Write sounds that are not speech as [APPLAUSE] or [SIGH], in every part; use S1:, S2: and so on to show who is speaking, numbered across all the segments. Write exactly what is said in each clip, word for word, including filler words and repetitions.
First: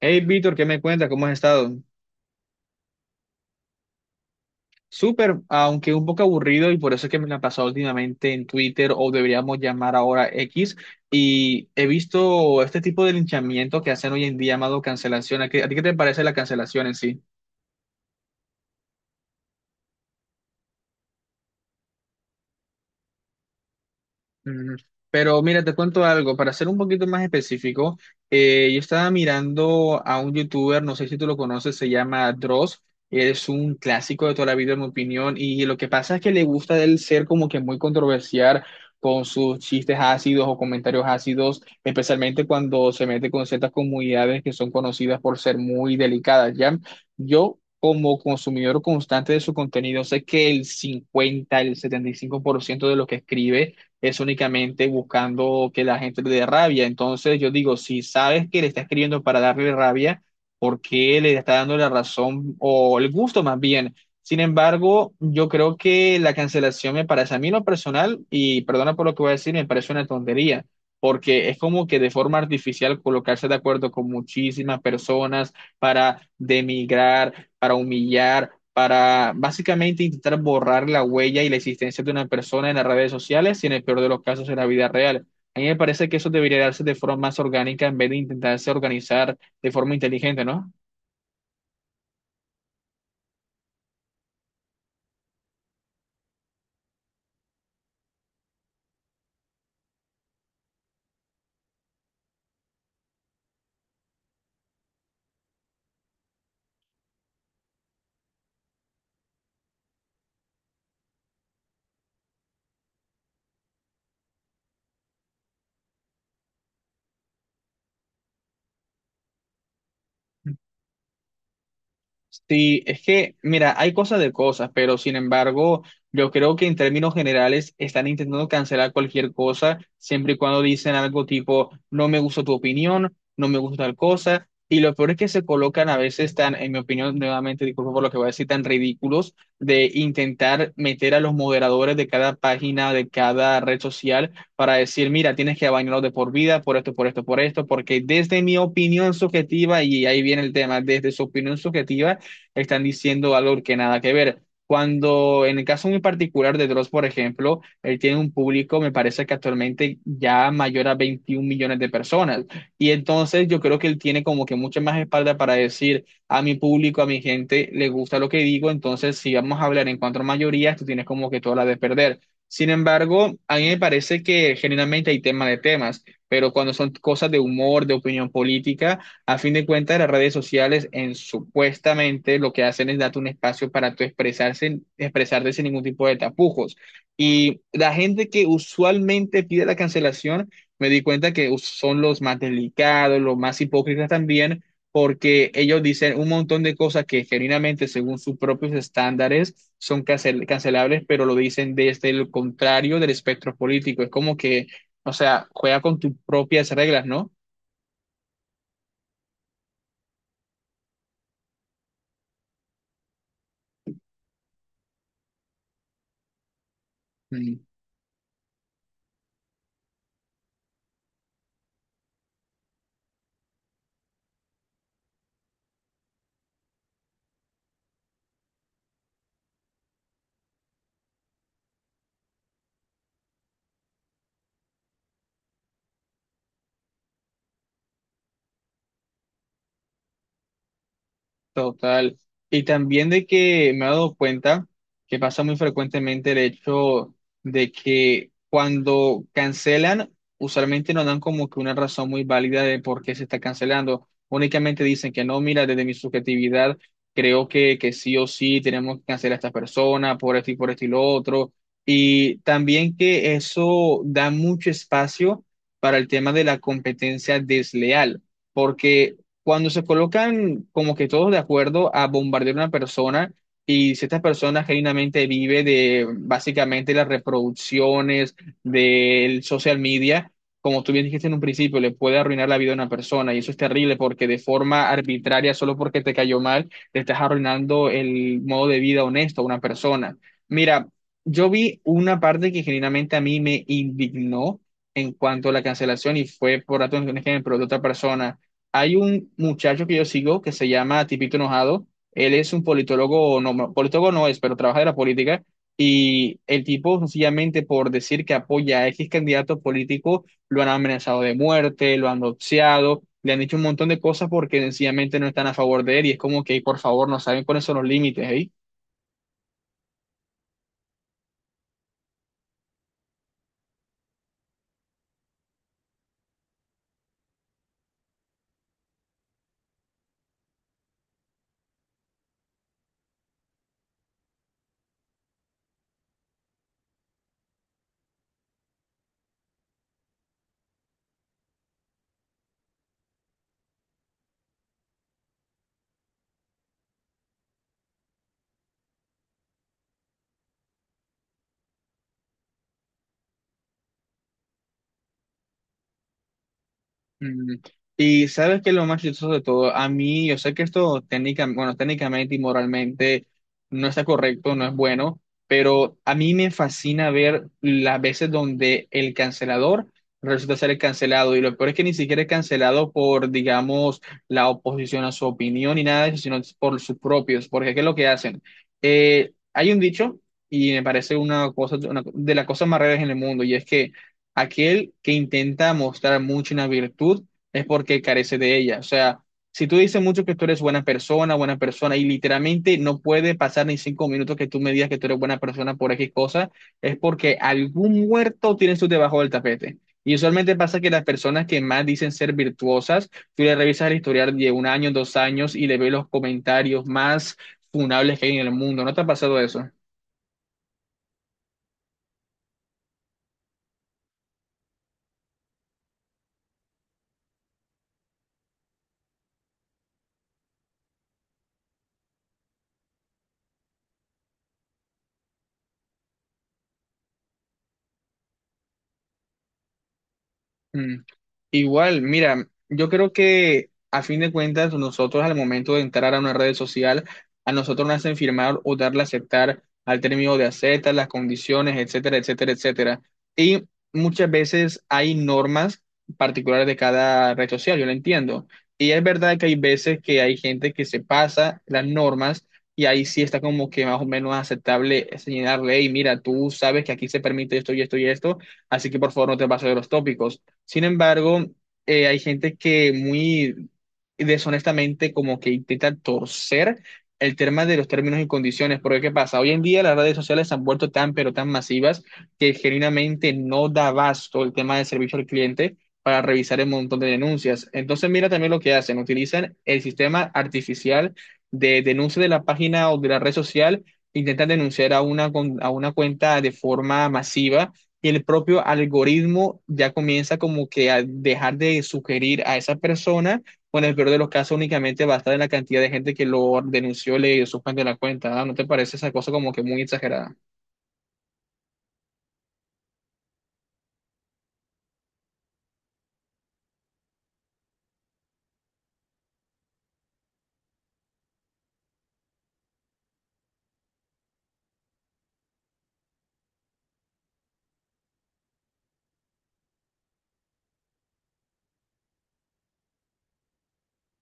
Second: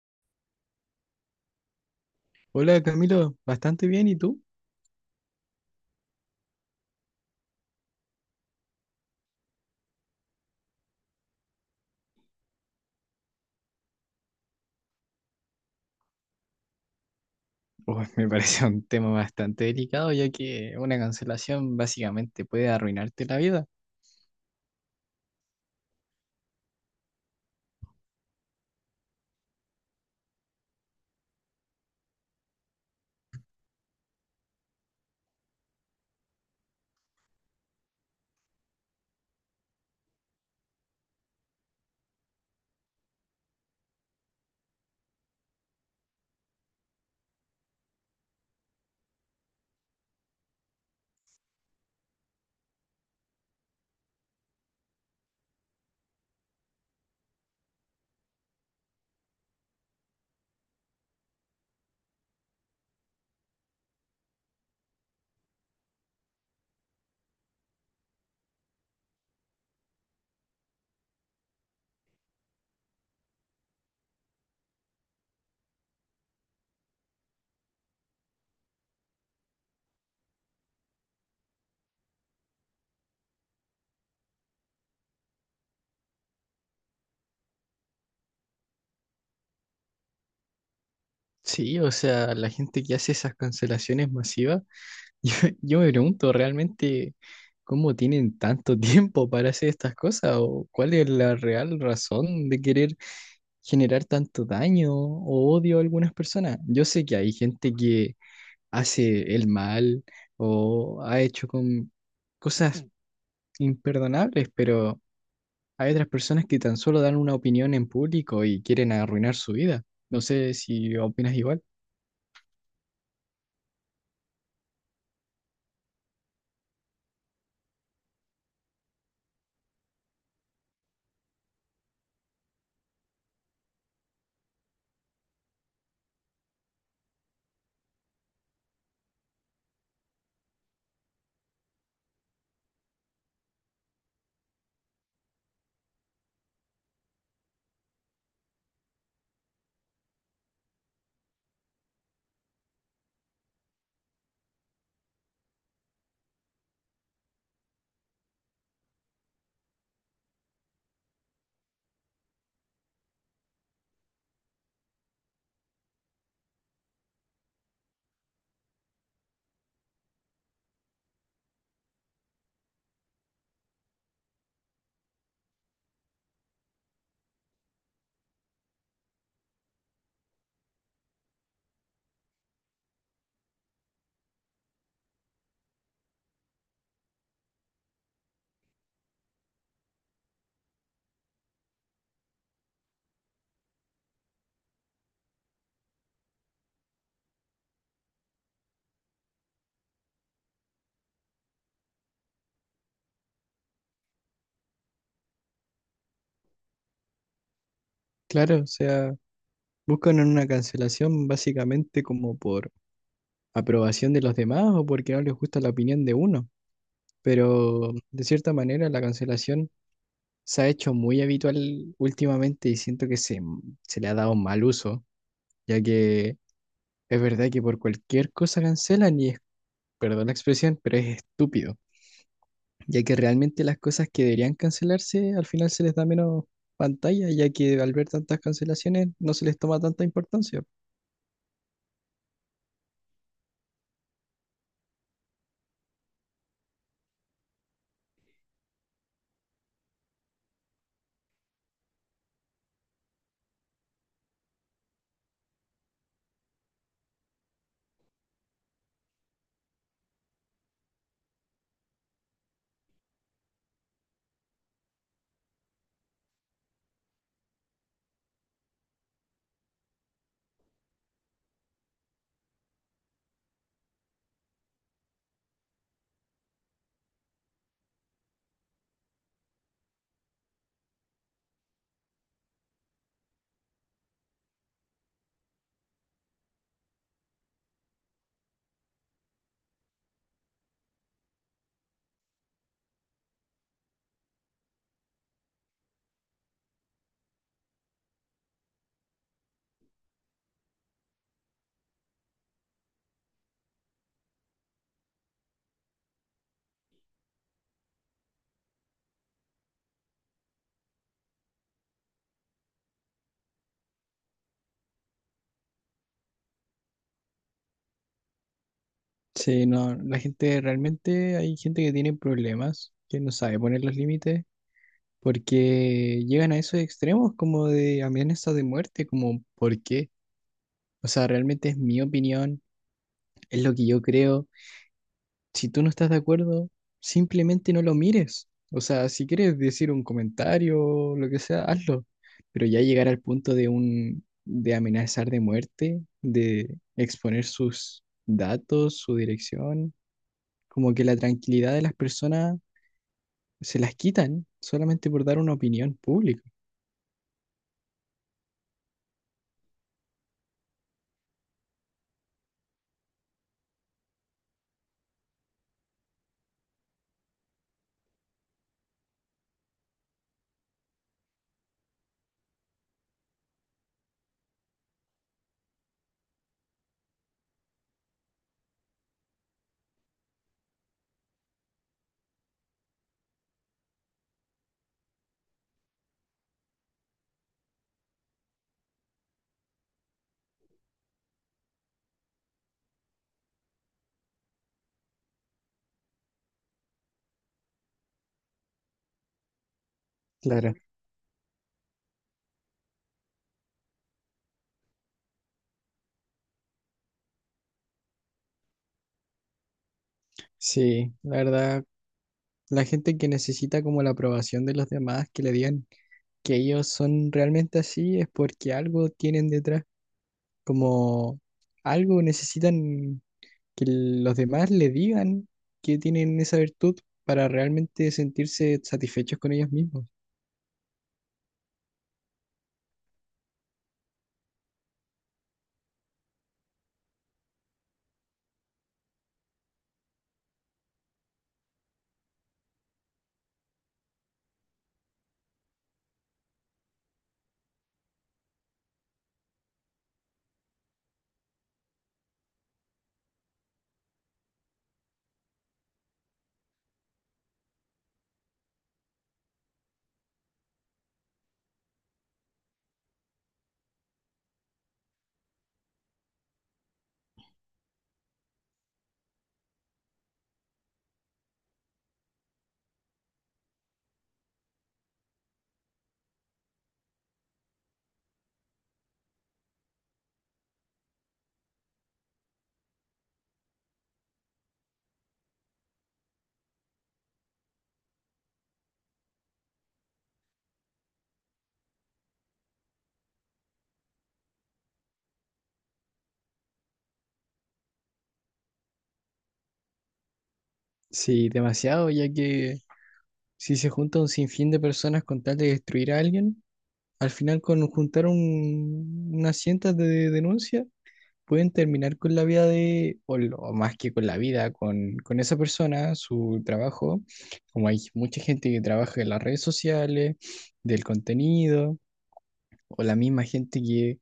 S1: Hey, Víctor, ¿qué me cuentas? ¿Cómo has estado?
S2: Hola Camilo, bastante bien, ¿y tú?
S1: Súper, aunque un poco aburrido y por eso es que me la he pasado últimamente en Twitter o deberíamos llamar ahora X, y he visto este tipo de linchamiento que hacen hoy en día llamado cancelación. ¿A qué- a ti qué te parece la cancelación en sí?
S2: Uy, me parece un tema bastante delicado, ya que una cancelación básicamente puede arruinarte la vida.
S1: Mm. Pero mira, te cuento algo, para ser un poquito más específico, eh, yo estaba mirando a un youtuber, no sé si tú lo conoces, se llama Dross, es un clásico de toda la vida en mi opinión, y lo que pasa es que le gusta de él ser como que muy controversial con sus chistes ácidos o comentarios ácidos, especialmente cuando se mete con ciertas comunidades que son conocidas por ser muy delicadas, ¿ya? Yo... Como consumidor constante de su contenido, sé que el cincuenta, el setenta y cinco por ciento de lo que escribe es únicamente buscando que la gente le dé rabia. Entonces yo digo, si sabes que le está escribiendo para darle rabia, ¿por qué le está dando la razón o el gusto más bien? Sin embargo, yo creo que la cancelación me parece a mí en lo personal, y perdona por lo que voy a decir, me parece una tontería, porque es como que de forma artificial colocarse de acuerdo con muchísimas personas para demigrar, para humillar, para básicamente intentar borrar la huella y la existencia de una persona en las redes sociales y en el peor de los casos en la vida real. A mí me parece que eso debería darse de forma más orgánica en vez de intentarse organizar de forma inteligente, ¿no?
S2: Sí, o sea, la gente que hace esas cancelaciones masivas, [LAUGHS] yo, yo me pregunto realmente cómo tienen tanto [LAUGHS] tiempo para hacer estas cosas o cuál es la real razón de querer generar tanto daño o odio a algunas personas. Yo sé que hay gente que hace el mal o ha hecho con cosas imperdonables, pero hay otras personas que tan solo dan una opinión en público y quieren arruinar su vida. No sé si opinas igual.
S1: Sí, es que, mira, hay cosas de cosas, pero sin embargo, yo creo que en términos generales están intentando cancelar cualquier cosa, siempre y cuando dicen algo tipo, no me gusta tu opinión, no me gusta tal cosa, y lo peor es que se colocan a veces tan, en mi opinión, nuevamente, disculpa por lo que voy a decir, tan ridículos de intentar meter a los moderadores de cada página, de cada red social, para decir, mira, tienes que bañarlo de por vida, por esto, por esto, por esto, porque desde mi opinión subjetiva, y ahí viene el tema, desde su opinión subjetiva, están diciendo algo que nada que ver. Cuando en el caso muy particular de Dross, por ejemplo, él tiene un público, me parece que actualmente ya mayor a veintiún millones de personas. Y entonces yo creo que él tiene como que mucha más espalda para decir a mi público, a mi gente, le gusta lo que digo. Entonces, si vamos a hablar en cuanto a mayorías, tú tienes como que toda la de perder. Sin embargo, a mí me parece que generalmente hay tema de temas, pero cuando son cosas de humor, de opinión política, a fin de cuentas, las redes sociales en supuestamente lo que hacen es darte un espacio para tú expresarse, expresarte sin ningún tipo de tapujos. Y la gente que usualmente pide la cancelación, me di cuenta que us- son los más delicados, los más hipócritas también, porque ellos dicen un montón de cosas que genuinamente, según sus propios estándares, son cancel- cancelables, pero lo dicen desde el contrario del espectro político. Es como que, o sea, juega con tus propias reglas, ¿no?
S2: Claro, o sea, buscan una cancelación básicamente como por aprobación de los demás o porque no les gusta la opinión de uno. Pero de cierta manera la cancelación se ha hecho muy habitual últimamente y siento que se, se le ha dado mal uso, ya que es verdad que por cualquier cosa cancelan y es, perdón la expresión, pero es estúpido. Ya que realmente las cosas que deberían cancelarse al final se les da menos pantalla, ya que al ver tantas cancelaciones no se les toma tanta importancia.
S1: Total. Y también de que me he dado cuenta que pasa muy frecuentemente el hecho de que cuando cancelan, usualmente no dan como que una razón muy válida de por qué se está cancelando. Únicamente dicen que no, mira, desde mi subjetividad creo que, que sí o sí tenemos que cancelar a esta persona por esto y por esto y lo otro. Y también que eso da mucho espacio para el tema de la competencia desleal, porque cuando se colocan como que todos de acuerdo a bombardear una persona y si esta persona genuinamente vive de básicamente las reproducciones del social media, como tú bien dijiste en un principio, le puede arruinar la vida a una persona y eso es terrible porque de forma arbitraria, solo porque te cayó mal, le estás arruinando el modo de vida honesto a una persona. Mira, yo vi una parte que genuinamente a mí me indignó en cuanto a la cancelación y fue por datos un ejemplo de otra persona. Hay un muchacho que yo sigo que se llama Tipito Enojado. Él es un politólogo, no, no, politólogo no es, pero trabaja de la política. Y el tipo, sencillamente por decir que apoya a X candidato político, lo han amenazado de muerte, lo han doxeado, le han dicho un montón de cosas porque sencillamente no están a favor de él. Y es como que, por favor, no saben cuáles son los límites, ¿eh?
S2: Sí, no, la gente realmente, hay gente que tiene problemas, que no sabe poner los límites, porque llegan a esos extremos como de amenazas de muerte, como ¿por qué? O sea, realmente es mi opinión, es lo que yo creo. Si tú no estás de acuerdo, simplemente no lo mires. O sea, si quieres decir un comentario, lo que sea, hazlo. Pero ya llegar al punto de un, de amenazar de muerte, de exponer sus datos, su dirección, como que la tranquilidad de las personas se las quitan solamente por dar una opinión pública.
S1: Mm. Y sabes que lo más chistoso de todo, a mí, yo sé que esto técnica, bueno, técnicamente y moralmente no está correcto, no es bueno, pero a mí me fascina ver las veces donde el cancelador resulta ser el cancelado. Y lo peor es que ni siquiera es cancelado por, digamos, la oposición a su opinión ni nada de eso, sino es por sus propios. Porque ¿qué es lo que hacen? Eh, hay un dicho, y me parece una cosa, una de las cosas más raras en el mundo, y es que aquel que intenta mostrar mucho una virtud es porque carece de ella. O sea, si tú dices mucho que tú eres buena persona, buena persona, y literalmente no puede pasar ni cinco minutos que tú me digas que tú eres buena persona por X cosa, es porque algún muerto tiene su debajo del tapete. Y usualmente
S2: Claro.
S1: pasa que las personas que más dicen ser virtuosas, tú le revisas el historial de un año, dos años y le ves los comentarios más funables que hay en el mundo. ¿No te ha pasado eso?
S2: Sí, la verdad, la gente que necesita como la aprobación de los demás, que le digan que ellos son realmente así, es porque algo tienen detrás. Como algo necesitan que los demás le digan que tienen esa virtud para realmente sentirse satisfechos con ellos mismos.
S1: Mm. Igual, mira, yo creo que a fin de cuentas nosotros al momento de entrar a una red social, a nosotros nos hacen firmar o darle a aceptar al término de acepta, las condiciones, etcétera, etcétera, etcétera. Y muchas veces hay normas particulares de cada red social, yo lo entiendo. Y es verdad que hay veces que hay gente que se pasa las normas y ahí sí está como que más o menos aceptable señalarle, y mira, tú sabes que aquí se permite esto y esto y esto, así que por favor no te pases de los tópicos. Sin embargo, eh, hay gente que muy deshonestamente como que intenta torcer el tema de los términos y condiciones, porque ¿qué pasa? Hoy en día las redes sociales se han vuelto tan pero tan masivas que genuinamente no da abasto el tema de servicio al cliente para revisar el montón de denuncias. Entonces mira también lo que hacen, utilizan el sistema artificial de denuncia de la página o de la red social, intentan denunciar a una, con- a una cuenta de forma masiva y el propio algoritmo ya comienza como que a dejar de sugerir a esa persona, o en el peor de los casos únicamente va a estar en la cantidad de gente que lo denunció, le suspendió la cuenta, ¿ah? ¿No te parece esa cosa como que muy exagerada?
S2: Sí, demasiado, ya que si se junta un sinfín de personas con tal de destruir a alguien, al final con juntar un- unas cientas de denuncias, pueden terminar con la vida de, o, lo- o más que con la vida, con, con esa persona, su trabajo, como hay mucha gente que trabaja en las redes sociales, del contenido. O la misma gente que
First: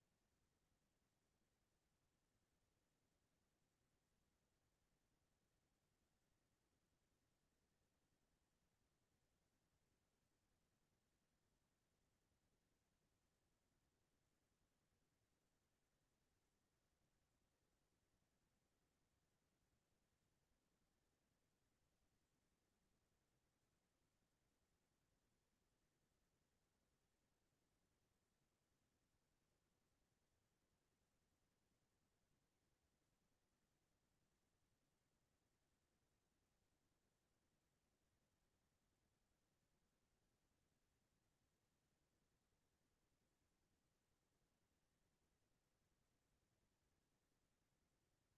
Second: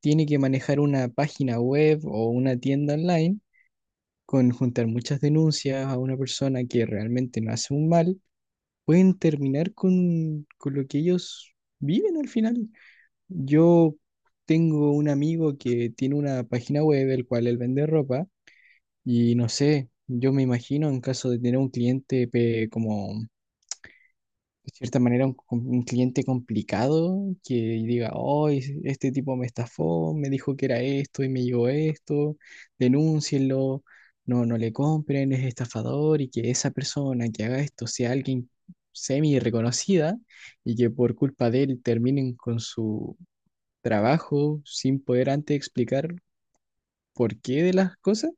S2: tiene que manejar una página web o una tienda online, con juntar muchas denuncias a una persona que realmente no hace un mal, pueden terminar con, con lo que ellos viven al final. Yo tengo un amigo que tiene una página web, el cual él vende ropa, y no sé, yo me imagino en caso de tener un cliente pe- como de cierta manera un, un cliente complicado que diga, oh, este tipo me estafó, me dijo que era esto y me llegó esto, denúncienlo, no, no le compren, es estafador y que esa persona que haga esto sea alguien semi reconocida y que por culpa de él terminen con su trabajo sin poder antes explicar por qué de las cosas.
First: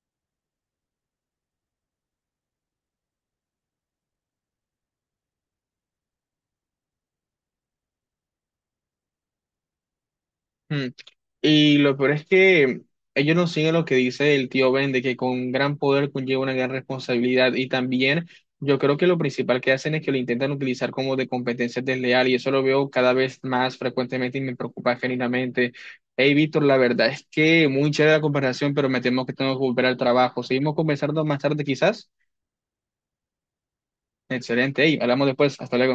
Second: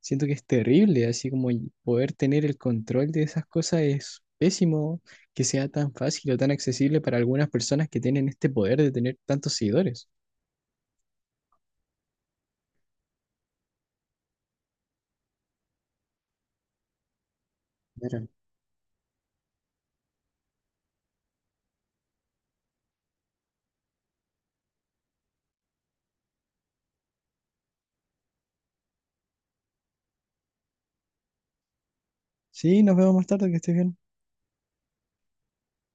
S2: Siento que es terrible, así como y poder tener el control de esas cosas es pésimo que sea tan fácil o tan accesible para algunas personas que tienen este poder de tener tantos seguidores.
S1: Mm. Y lo peor es que ellos no siguen lo que dice el tío Ben, de que con gran poder conlleva una gran responsabilidad. Y también
S2: Claro.
S1: yo creo que lo principal que hacen es que lo intentan utilizar como de competencia desleal. Y eso lo veo cada vez más frecuentemente y me preocupa genuinamente. Hey, Víctor, la verdad es que muy chévere la comparación, pero me temo que tengo que volver al trabajo. Seguimos conversando más tarde, quizás.
S2: Sí, nos vemos más tarde, que estés bien.
S1: Excelente. Hey, hablamos después. Hasta luego.